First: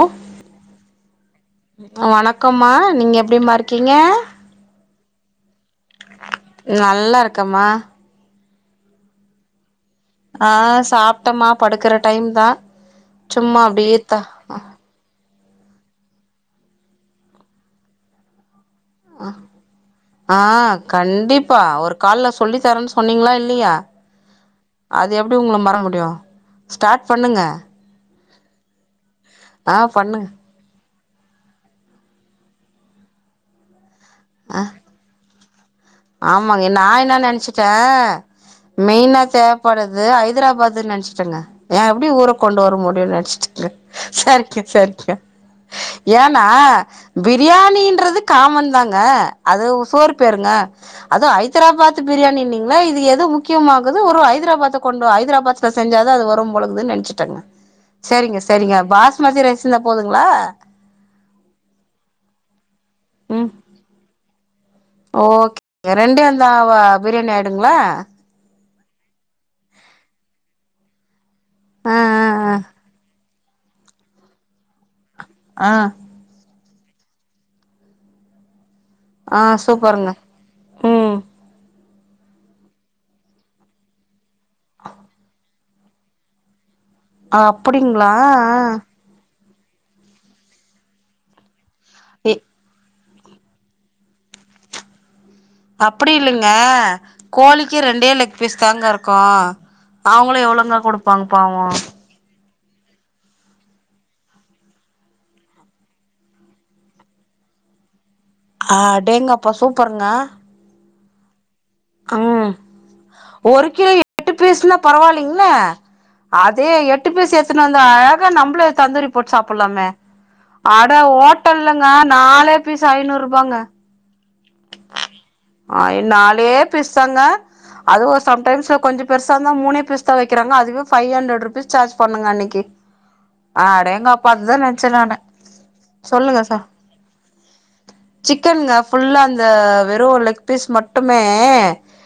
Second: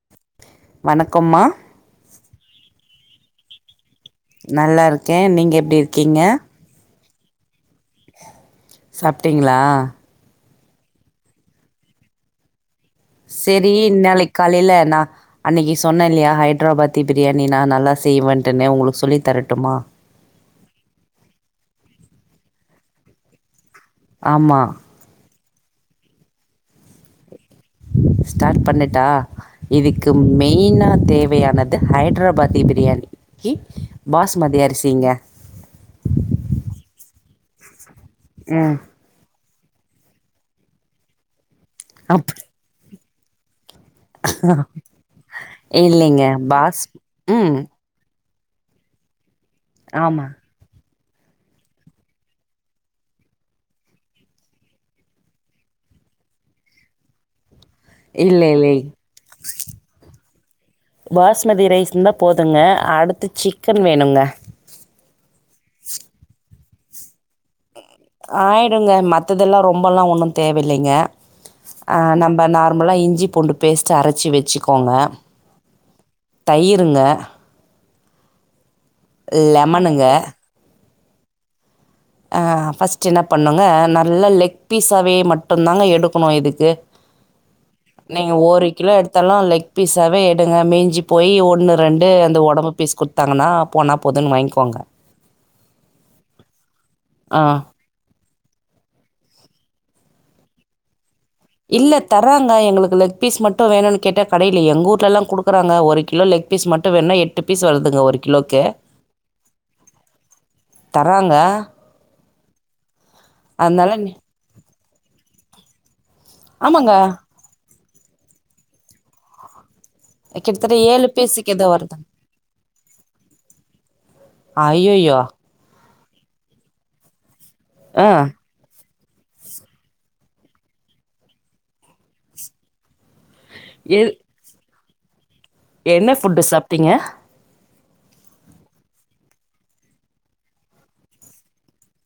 அ வணக்கம் மா அ வணக்கம்மா நீங்க எப்டிமா இருக்கீங்க நல்லா இருக்கே நீங்க எப்டி இருக்கீங்க நல்லா இருக்கம்மா சாப்ட்டிங்களா ஆ சாப்ட்டேமா படுக்குற டைம் தா சும்மா செரி அப்டியே த நாளைக் காலையில நா அன்னைக்கு சொன்னே இல்லையா ஹைட்ராபாத்தி பிரியாணி நா நல்லா செய்வேன்ட்டுனு உங்களு சொல்லித் தரட்டுமா ஆ கண்டிப்பா ஒரு கால்ல சொல்லி தரேன்னு சொன்னீங்களா இல்லையா ஆமா அது எப்டி உங்கள மறக்க முடியு ஸ்டார்ட் பண்ணுங்க ஸ்டார்ட் பண்ணட்டா ஆ இதுக்கு பண்ணுங்க மெயினா தேவையானது ஹைட்ராபாத்தி பிரியாணிக்கு பாஸ்மதி அரிசிங்க ஆமாங்க நா என்ன நெனைச்சுட்டே ம் மெயினா தேவப்படது ஹதராபாத்ன்னு நெனைச்சட்டேங்க நா எப்படி ஊர அப் கொண்டு வர முடியும்னு நெனைச்சுட்டேங்க சரிக்க சரிக்க இல்லைங்க ஏன்னா பாஸ் ம் பிரியாணின்றது காமன் தாங்க அது சோறு ஆமாம் பேருங்க அது ஐதராபாத் பிரியாணினிங்களா இது எது முக்கியமாகுது ஒரு ஐதராபாத்த கொண்டு ஐதராபாத் செஞ்சாதா அது வரும் போலக்குதுனு நெனச்சுட்டேங்க செரிங்க இல்லை இல்லை செரிங்க பாஸ்மதி ரைஸ் இருந்தா போதுங்களா பாஸ்மதி ரைஸ் இருந்தா போதுங்க அடுத்து சிக்கன் வேணுங்க ஓகேங்க ரெண்டும் இருந்தா பிரியாணி ஆயிடுங்களா ஆயிடுங்க மத்ததெல்லா ரொம்பல்லா ஒன்னு தேவையில்லைங்க ஆ நம்ம நார்மலா இஞ்சி பூண்டு பேஸ்ட்டு அரைச்சு வச்சிக்கோங்க ஆ தயிருங்க ஆ லெமனுங்க சூப்பருங்க ம் ஆ ஃபர்ஸ்ட் என்ன பண்ணுங்க நல்ல லெக் பீஸாவே மட்டுந்தாங்க எடுக்கணு இதுக்கு அப்டிங்களா நீங்க ஒரு கிலோ எடுத்தாலு லெக் பீஸாவே எடுங்க மீஞ்சி போய் ஒன்னு ரெண்டு எ அந்த உடம்பு பீஸ் குடு த்தாங்கன்னா போனா போதுன்னு வாங்கிக்கோங்க அப்டி இல்லைங்க ஆ கோழி க்கு ரெண்டே லெக் பீஸ் தாங்க இருக்கு அவங்களு எவ்ளோங்கா குடுப்பாங்க பாவோ தர்றாங்க எங்களுக்கு லெக் பீஸ் மட்டு வேணுனு கேட்டா கடையில எங்க ஊட்லல்லா கு டுக்குறாங்க ஒரு கிலோ லெக் பீஸ் மட்டு வேணுனா எ ட்டு பீஸ் வருதுங்க ஒரு கிலோக்கு ஆடேங்கப்பா சூப்பருங்க தராங்க ஆ ஒரு அதனால கிலோ நீ எட்டு பீஸ்ன்னா பரவாலைங்ள அதே ஆமாங்க எட்டு பீஸ் எத்துனு வந்து அழகா நம்ளே தந்தூரி போட்டு சாப்புலாமே கிட்டத்தட்ட அட ஏழு பீஸுக்கு ஏதோ ஓட்டல்லங்க நாலே பீஸ் ஐநூறு ரூபாங்க அய்யய்யோ ஆ நாலே பீஸ்தாங்க ஆ அதுவு சம்டைம்ஸ்ல கொஞ்ச பெருசாந்தா மூனே பீஸ்தா வெக்கிறாங்க அதுவே ஃபைவ் அண்ட்ரட் ரூபிஸ் சார்ஜ் பண்ணுங்க அன்னக்கி எ அடேங்கப்பா அதுதா நெனச்சே நானு என்ன ஃபுட்டு சாப்ட்டிங்க சிக்கன்ங்க ஃபுல்லா அந்த வெறு லெக் பீஸ் மட்டுமே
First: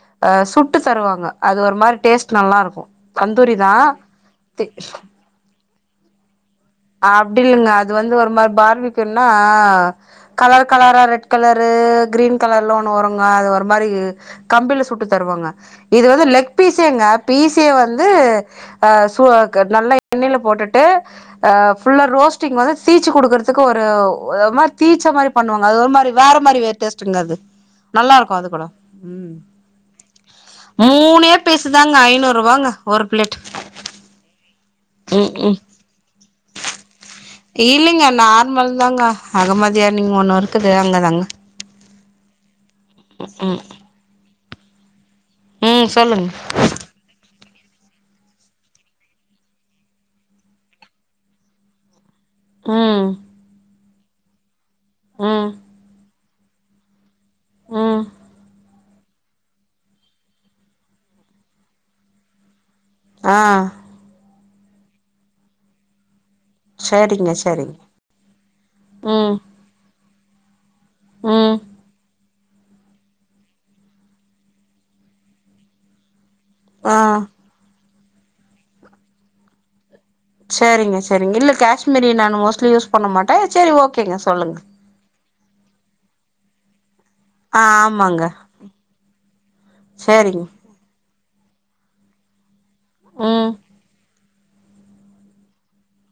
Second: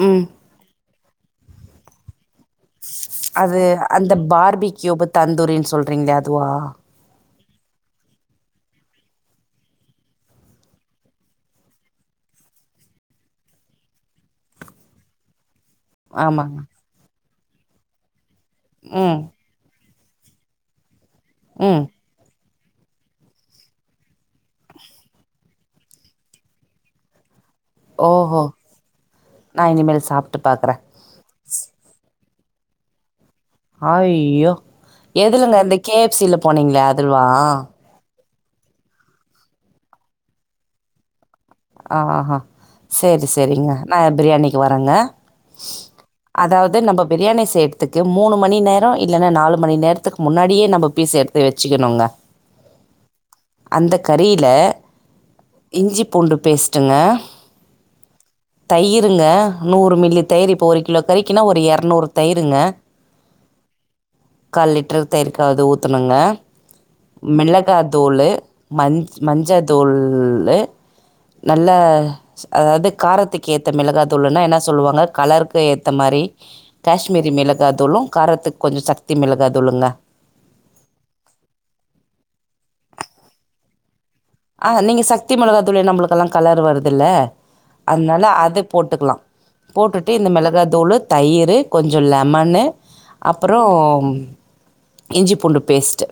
ம் ஆ சுட்டு தருவாங்க அது ஒரு மாரி டேஸ்ட் நல்லாரு அது அந்த பார்பி கியூபு தந்தூரின் சொல்றீங்ளே அதுவா அப்டில்லங்க அது வந்து ஒரு மாரி பார்பிக்கியூனா கலர் கலரா ரெட் கலரு கிரீன் கலர்ல ஒண்ணு வருங்க அது ஒரு மாரி கம்பில சுட்டு தருவாங்க இது வந்து லெக் ஆமாங்க பீஸேங்க பீஸே வந்து‌ஆ ம் சு க நல்ல எண்ணய்ல போட்டுட்டு ஆ ம் ஃபுல்லா ரோஸ் ட்டிக் மார் தா தீச்சு குடுக்கற்துக்கு ஒருமாரி தீச்ச மாரி பண்ணுவாங்க அது ஒரு மாரி வேற மாரி டேஸ்டுங்க அது நல்லாருக்கு ஓஹோ அது கூட ம் நான் இனிமேல் சாப்பிட்டு பார்க்குறேன் மூனே பீஸு தாங்க ஐநூறு ரூவாங்க ஒரு பிளேட் அய்யோ ம் எதுலங்க ம் இந்த கே எப் சி ல போனீங்ள அதுல்வா இல்லைங்க நார்மல் தாங்க அகமதியான் இங்க ஒண்ணு இருக்குது அங்க தாங்க ஆ ஹா செரி ம் செரிங்க நா பிரியாணிக்கு வரேங்க ம் சொல்லுங்க அதாவ்து நம்ம பிரியாணி செய் த்துக்கு மூனு மணி நேரோ இல்லன்னா நாலு மணி நேரத்துக்கு முன்னாடியே நம்ப பீஸ் எடுத்து வச்சுக்கனுங்க ம் அந்த கறில ம் இஞ்சி பூண்டு பேஸ்ட்டுங்க ம் தயிருங்க நூறு மில்லி தயிரு இப்போ ஒரு கிலோ கறிக்கினா ஒரு எர்நூறு தயிருங்க ஆ கால் லிட்ரு தயிருக்காவ்து ஊத்தனுங்க சரிங்க சரிங்க மிளகா தூளு மஞ் ம் மஞ்ச தூள்ளு ம் நல்ல அதாவ்து காரத்துக்கு ஏத்த மிளகாதூளுனா என்ன சொல்லுவாங்க கலருக்கு ஏத்த மாரி ஆ காஷ்மீரி மிளகாதூளு காரத்துக்கு கொஞ்சொ சக்தி மிளகாதூளுங்க சேரிங்க சேரிங்க இல்ல காஷ்மீரி நானு மோஸ்ட்லி யூஸ் பண்ண மாட்டே செரி ஓகேங்க சொல்லுங்க ஆ நீங்க சக்தி மொளகாதூளே நம்ளுக்கல்லா கலர் வருதுல்ல ஆ அதனால ஆமாங்க அது போட்டுக்லா போட்டுட்டு இந்த சரிங்க மிளகா தூளு தயிரு கொஞ்சோ லெமனு ம் அப்றோ இஞ்சிப்பூண்டு பேஸ்ட்டு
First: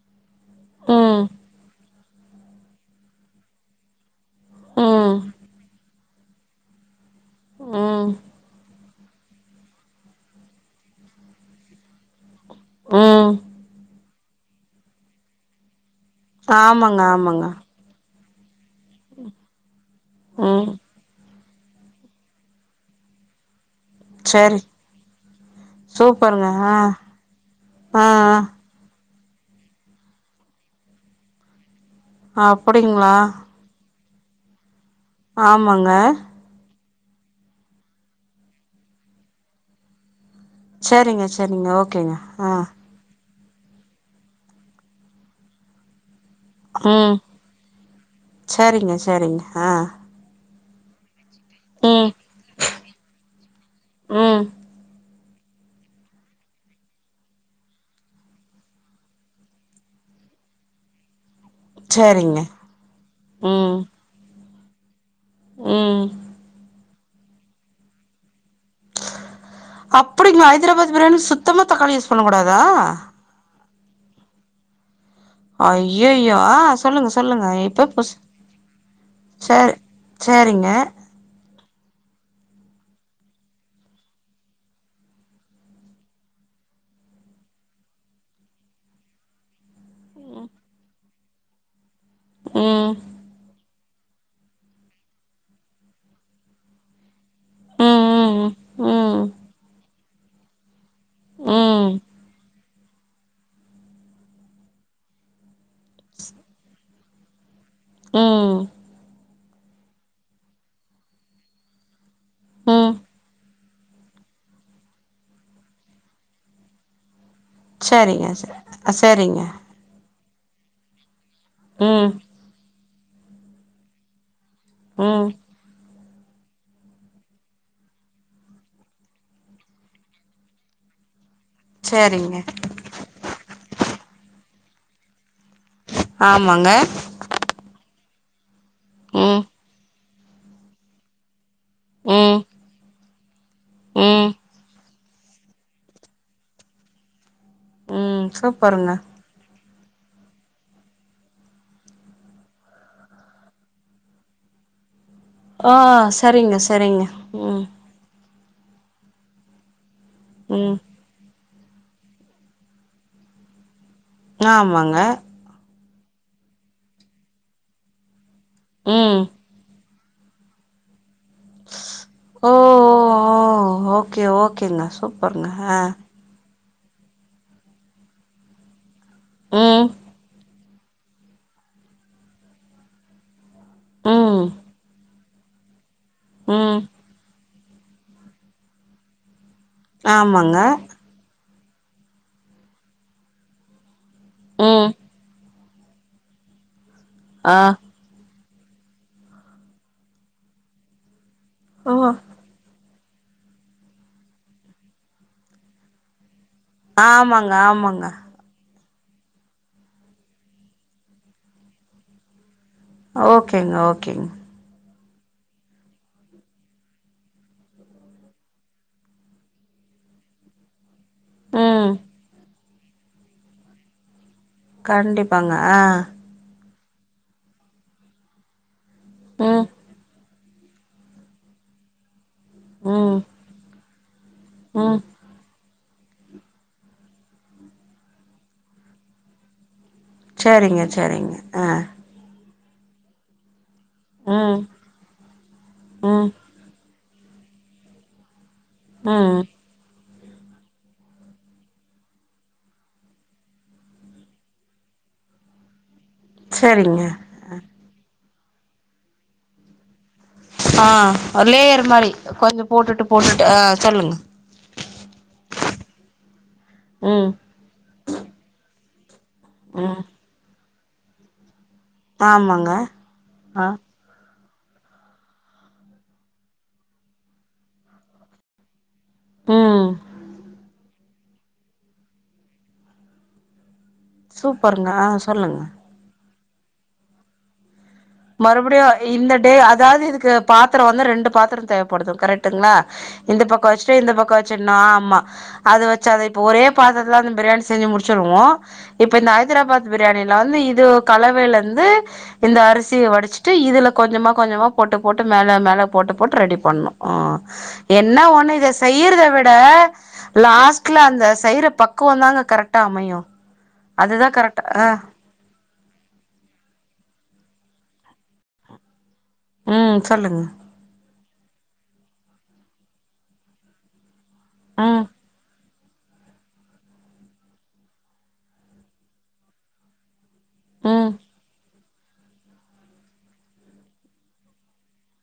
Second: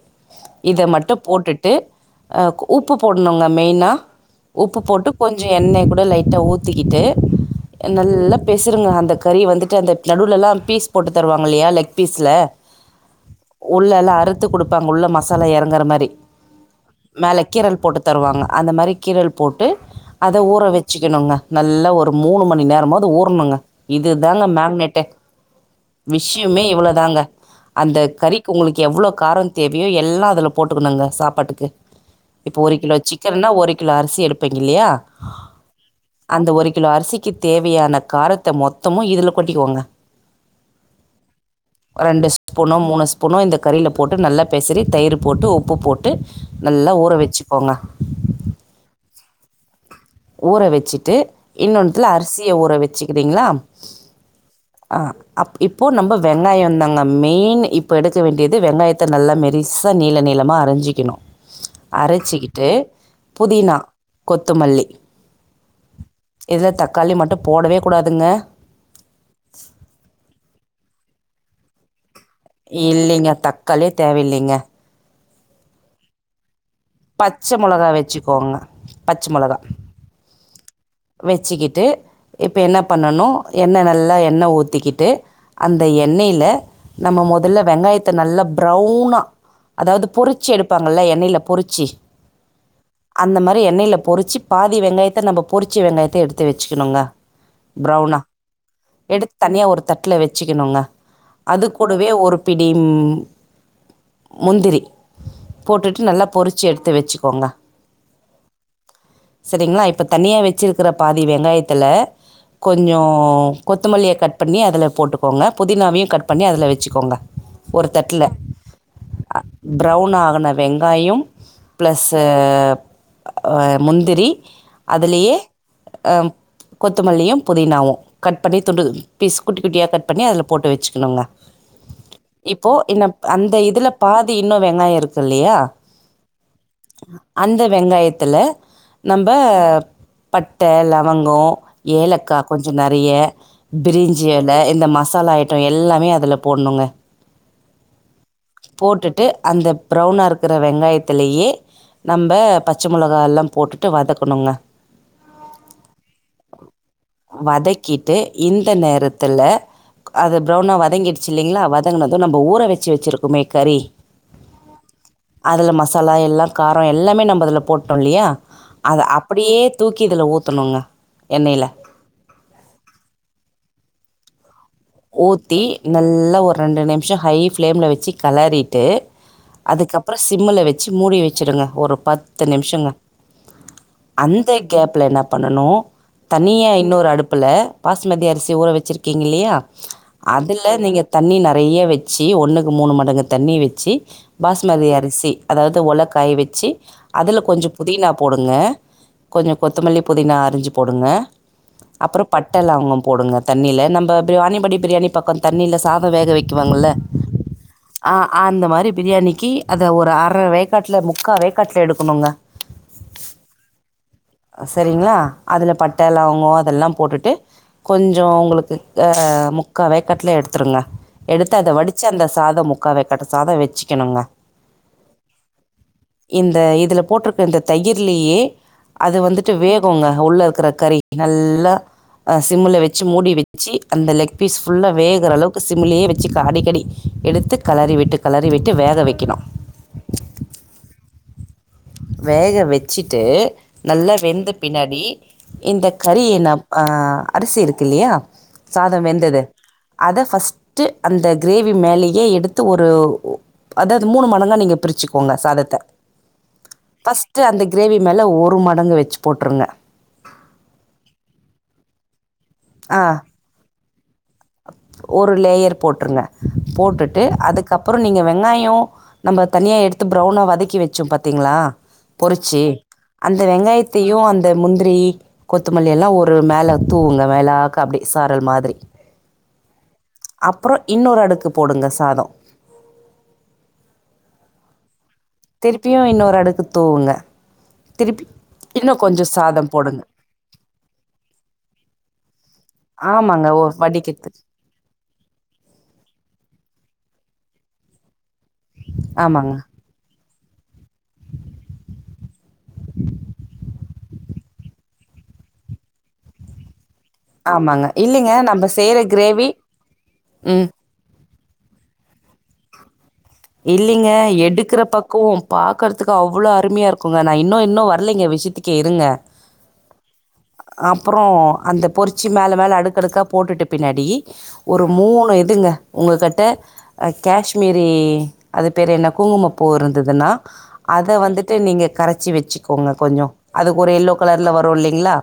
இத மட்டு ம் போட்டுட்டு ஆ உப்பு போட்னுங்க மெய்னா உப்பு போட்டு ம் கொஞ்சொ எண்ணய கூட லைட்டா ஊ த்திக்கிட்டு ம் நல்லா பெசருங்க அந்த கறி வந்துட்டு அந்த நடுவுலலா பீஸ் போட்டு தருவாங்கல்லயா லெக் பீஸ் ல ம் உள்ளலா அறுத்து கொடுப்பாங்க உள்ள மசாலா இறங்குற மாரி ஆமாங்க மேல ஆமாங்க கீரல் போட்டு தருவாங்க அந்த மாரி கீரல் போட்டு அத ஊற ம் வச்சுக்கணுங்க நல்லா ஒரு மூணு மணி நேரமாது ஊறணுங்க இதுதாங்க சரி மேக்னேட்டே சூப்பருங்க விஷயமே ஆ இவ்வளவுதாங்க அந்த ஆ கறி உங்களுக்கு எவ்வளோ காரம் தேவையோ எல்லா அதுல போட்டுக்கணுங்க சாப்பாட்டுக்கு ஆ இப்ப ஒரு கிலோ அப்படிங்களா சிக்கன்னா ஒரு கிலோ அரிசி எடுப்பீங்க இல்லையா ஆமாங்க அந்த ஒரு கிலோ அரிசிக்கு தேவையான காரத்த மொத்தமு இதுல கொட்டிக்கோங்க சரிங்க சரிங்க ஓகேங்க ஆ போனு இந்த கறியில போட்டு நல்லா பெசறி தயிர் போட்டு உப்பு போட்டு நல்லா ஊற ம் வச்சுக்கோங்க சரிங்க சரிங்க ஆஹ் ஊற வச்சுட்டு இன்னொன்னுத்துல ம் அரிசிய ஊற வச்சுக்கிறீங்களா ம் அஹ் அப் இப்போ நம்ம வெங்காயம்ந்தாங்க மெயின் இப்போ எடுக்க வேண்டியது வெங்காயத்த நல்லா மெலிசா அத நீள நீலமா அரைஞ்சிக்கணு சரிங்க அரைச்சிக்கிட்டு புதினா ம் கொத்துமல்லி ம் இதுல தக்காளி மட்டு போடவே கூடாதுங்க அப்டிங்களா ஹைதராபாத் பிரியாணி சுத்தமா தக்காளி யூஸ் பண்ணக் கூடாதா இல்லைங்க தக்காளியே தேவலைங்க ஐஐயோ ஆ சொல்லுங்க சொல்லுங்க பச்சை இப்போ மிளகா புச வச்சுக்கோங்க பச்சை மிளகா சரி சேரிங்க வச்சுக்கிட்டு இப்ப என்ன பண்ணனு எண்ணெ நல்லா எண்ணெ ஊத்திக்கிட்டு அந்த எண்ணெயில நம்ம முதல்ல வெங்காயத்த நல்லா ப்ரௌனா அதாது பொறிச்சி எடுப்பாங்கல்ல எண்ணயில பொறிச்சி ம் அந்த மாரி எண்ணெயில பொறிச்சு பாதி வெங்காயத்த நம்ம பொரிச்சி வெங்காயத்த எடுத்து வச்சுக்கணுங்க ம் பிரவுனா ம் எடுத் தனியா ஒரு தட்ட ல வச்சுக்கணுங்க அது ம் கூடவே ஒரு பிடி ம் முந்திரி போட்டுட்டு நல்லா பொறிச்சி எடுத்து வச்சுக்கோங்க ம் சரிங்களா இப்ப தனியா வச்சிருக்கற பாதி வெங்காயத்துல ம் கொஞ்சோ கொத்தமல்லிய கட் பண்ணி அதுல போட்டுக்கோங்க புதினாவையு கட் பண்ணி அதுல வச்சுக்கோங்க ஒரு தட்டுல சரிங்க சரிங்க ப்ரௌன் ஆகனு வெங்காயம் பிளஸ் ம் ஆஹ் முந்திரி ம் அதுலயே கொத்தமல்லியு புதினாவு கட் பண்ணி துண்டு பீஸ் குட்டி குட்டியா கட் பண்ணி அதுல போட்டு வச்சுக்கணுங்க சேரிங்க இப்போ என்ன அந்த இதுல பாதி இன்னு வெங்காயோ இருக்குல்லையா ஆமாங்க அந்த வெங்காயத்துல நம்ம ம் பட்ட லவங்கோ ஏலக்கா ம் கொஞ்ச நிறைய பிரிஞ்சி ம் இல இந்த மசாலா ஐட்டோ எல்லாமே அதுல போடணுங்க ம் சூப்பருங்க போட்டுட்டு அந்த ப்ரௌனா இருக்கிற வெங்காயத்துலயே நம்ம பச்ச மிளகா எல்லா போட்டுட்டு வதக்கணுங்க ஆ சரிங்க சரிங்க ம் வதக்கிட்டு இந்த நேரத்துல அது ப்ரௌனா ம் வதங்கிட் டில்லைங்களா வதங்குனது நம்ம ஊற வெச்சு வெச்சிருக்குமே கறி ஆமாங்க அதுல மசாலா எல்லா காரோ எல்லாமே நம்ம அதுல போட்டோல்லையா அத ம் அப் யே தூக்கி இதுல ஊத்தணுங்க எண்ணையில் ஓ ஓ ஓ ஓகே ஓகேங்க சூப்பருங்க ஊத்தி ஆ நல்லா ஒரு ரெண்டு நிம்ஷோ ஹை ஃப்ளேமில வெச்சு களாறிட்டு ம் அதுக்கப்புற சிம்ல வெச்சு மூடி வெச்சடுங்க ஒரு பத்து நிம்ஷங்க ம் அந்த கேப்ல என்ன பண்ணனு தனியா ம் இன்னொரு அடுப்பு ல பாஸ்மதி அரிசி ஊற வச்சுருக்கீங்கல்லையா ஆமாங்க அதுல நீங்க தண்ணி நிறைய வெச்சி ஒன்னுக்கு மூணு மடங்கு தண்ணி வெச்சி ம் பாஸ்மதி அரிசி அதாவது வொல காய வெச்சு அதுல ஆ கொஞ்ச புதினா போடுங்க கொஞ்ச கொத்தமல்லி புதினா அரிஞ்சி போடுங்க ஓ அப்புறம் பட்ட லவங்க போடுங்க தண்ணில நம்ம பிரியாணி படி பிரியாணி பக்க தண்ணில சாத வேக வெக்குவாங்கள்ள ஆமாங்க ஆமாங்க ஆ அந்த மாரி பிரியாணிக்கு அத ஒரு அர வேக்காட்டுல முக்கா வேக்காட்டுல எடுக்கணுங்க ஓகேங்க ஓகேங்க சரிங்களா அதுல பட்ட லவங்கோ அதெல்லா போட்டுட்டு கொஞ்ச உங்ளுக்கு ஆ முக்கா வேக்கட்டுல எடுத்துடுங்க எடுத்து அத ம் வடிச்சு அந்த சாதம் மு க்கா வேகட்ட சாத வெச்சுக்கணுங்க கண்டிப்பாங்க அ இந்த இதுல போட்டிருக்க இந்த தயிர்லயே அது வந்துட்டு ம் வேகுங்க உள்ள இருக்குற கறி நல்லா சிம்ல வெச்சி ம் மூடி வெச்சி அந்த லெக் பீஸ் ஃபுல்லா ம் வேகுற அளவுக் சிம்லயே வெச்சு அடிக்கடி எடுத்து கலாறிவிட்டு கலாறிவிட்டு வேக வெக்கணு செரிங்க செரிங்க அ வேக வெச்சிட்டு நல்லா வெந்த ம் பின்னாடி இந்த ம் கறிய ன்னா அ அரிசி இருக்கு இல்லயா சாதோ ம் வெந்தது அத ஃபஸ்ட்டு அந்த கிரேவி மேலயே எடுத்து ஒரு அதா அது மூணு மடங்கா நீங்க பிரிச்சுக்கோங்க சாதத்த செரிங்க ட்டு அந்த கிரேவி மேல ஒரு மடங்கு வெச்சு போட்ருங்க அ லேயர் மாரி கொஞ்சோ போட்டுட்டு ஆ போட்டுட்டு ஆ சொல்லுங்க ஒரு லேயர் போட்ருங்க போட்டுட்டு ம் அதுக்கப்றோ நீங்க வெங்காயோ நம்ம தனியா ம் எடுத்து ப்ரவுனா வதக்கி வெச்சோ பாத்தீங்ளா பொரிச்சி ஆமாங்க அந்த ஆ வெங்காயத் தியு அந்த முந்த்ரி கொத்தமல்லி எல்லா ஒரு மேல தூவுங்க மேலாக்க அப்டி சாரல் மாதிரி ம் அப்புற இன்னொரு அடுக்கு போடுங்க சாதோ சூப்பருங்க அ சொல்லுங் ப்யு இன்னொரு அடுக்கு தூவுங்க திருப்பி மறுபுடியு இன்னும் கொஞ்சம் இந்த டே சாதம் போடுங்க அதாவது இதுக்கு பாத்தரோ வந்து ரெண்டு பாத்தரோ தேவப்படுது கரெக்ட்டுங்ளா இந்த ஆமாங்க ஓ பக்கோ வெச்சுட்டு இந்த பக்கோ வடிக்கிறதுக்கு வெச்சு நா ஆமா அத வெச்சு அத இப்ப ஒரே பாத்தரத்துல அந்த பிரியாணி செஞ்சு முடிச்சிருவோ இப்ப இந்த ஆமாங்க ஐதராபாத் பிரியாணில வந்து இது கலவைலந்து இந்த அரிஸ் சிய வடிச்ட்டு இதுல கொஞ்சமா கொஞ்சமா போட்டு போட்டு மேல மேல போட்டு போட்டு ரெடி பண்ணு ஆ ஆமாங்க என்னா இல்லைங்க ஒண்ணு நம்ம இத செய்கிற செய்யிறத கிரேவி விட ம் லாஸ் க்ல அந்த செய்ற பக்குவோ தாங்க கரெக்டா அமயு இல்லீங்க எடுக்குற பக்குவோம் பாக்கறதுக்கு அவ்ளோ அருமையாருக்குங்க நா இன்னு இன்னு வர்லைங்க விஷ்யத்துக்கே இருங்க ஆ சொல்லுங்க அப்றோ அந்த பொரிச்சு மேல மேல அடுக்கடுக்கா போட்டுட்டு பின்னாடி ஒரு ம் மூணு இதுங்க உங்க கட்ட காஷ்மீரி அது பேரு என்ன குங்குமப் பூ இருந்ததுன்னா ம் அத வந்துட்டு நீங்க கரைச்சி வச்சுக்கோங்க கொஞ்சோ அதுக்கு ஒரு எல்லோ கலர்ல வரு இல்லைங்ளா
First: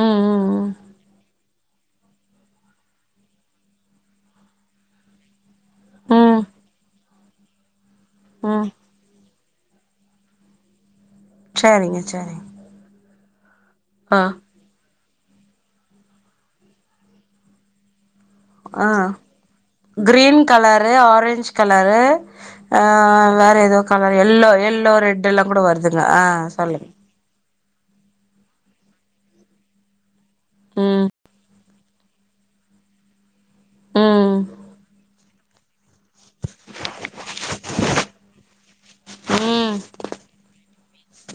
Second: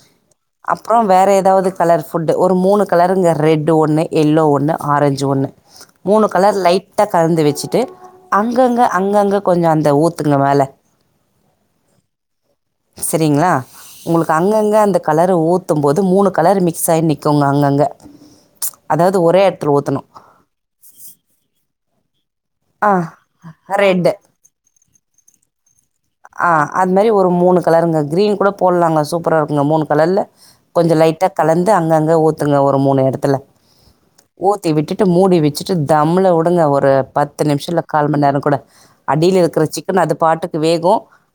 ம் ம் ம் அப்றோ வேற எதாவது கலர் ஃபுட்டு ஒரு மூணு கலருங்க ரெட்டு ஒன்னு எல்லோ ஒன்னு ஆரெஞ்சு ஒன்னு மூணு ம் கலர் லைட்டா கலந்து வச்சிட்டு ம் அங்கங்க அங்கங்க கொஞ்சோ அந்த ஊத்துங்க மேல சேரிங்க சேரி செரிங்ளா உங்களுக்கு அங் அங்கங்க அந்த கலரு ஊத்து போது மூணு கலரு மிக்ஸாயி நிக்குங்க அங்கங்க ஆ க்ரீன் கலரு ஆரெஞ்ச் கலரு ஆ வேற ஏதோ ரெட்டு கலரு எல்லோ எல்லோ ரெட்டெல்லா கூட வருது ஆ அது மாரி ஒரு மூணு கலருங்க க்ரீன் கூட போட்லாங்க சூப்பராருக்குங்க மூணு கலர்ல கொஞ்சோ ம் லைட்டா கலந்து அங்கங்க ஊத்துங்க ஒரு மூணு எடத்துல ம் ஊத்தி விட்டுட்டு மூடி விச்சுட்டு தம்ல வுடுங்க ஒரு பத் து நிம்ஷல கால் மண்நேரோ கூட அடிலருக்குற ம் சிக்கன் அது பாட்டுக்கு வேகு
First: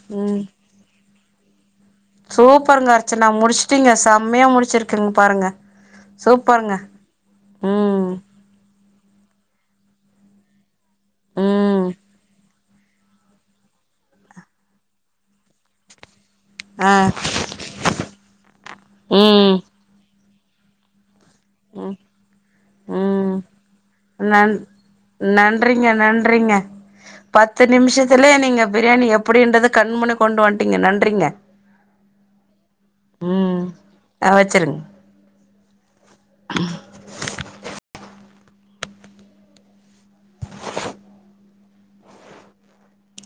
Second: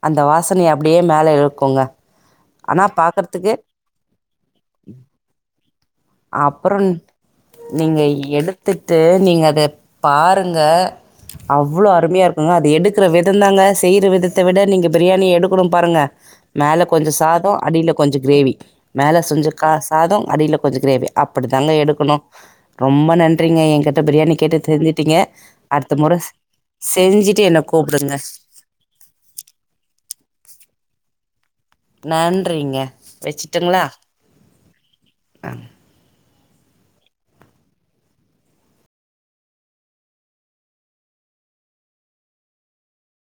அந்த ம் வாசனய அ ப்டியே மேல இழுக்குங்க சூப்பருங்க ஆனால் அர்ச்சனா பார்க்கறத்துக்கு முடிச்ட்டீங்க செம்மயா முடிச்சுருக்ங் பாருங்க சூப்பருங்க நீங்க ம் எ த்துட்டு நீங்க அத பாருங்க அவ்ளோ ம் அருமையாருக்குங்க அத எடு க்ற விதோ தாங்க செய்ற விதத்த விட நீங்க பிரியாணி எடுக்கணு பாருங்க மேல ஆ கொஞ்சோ சாதோ அடில கொஞ்சோ க்ரேவி மேல சொஞ்ச ம் கா சாதோ அடில கொஞ்சோ க்ரேவி அப்டித்தாங்க ம் எடுக்கணு ரொம்ப ம் நன்றிங்க என்கிட்ட பிரியாணி கேட்டு தெரிஞ்சுட்டீங்க றிங்க அடுத்த முற நன்றிங்க செஞ்சுட்டு என்ன பத்து கூப்பிடுங்க நிமிஷத்துலே நீங்க பிரியாணி எப் டின்றது கண்முன்னே கொண்டு வந்துட்டீங்க நன்றிங்க நன்றிங்க ம் வச்சுட்டுங்களா ஆ வச்சிருங்க ஆ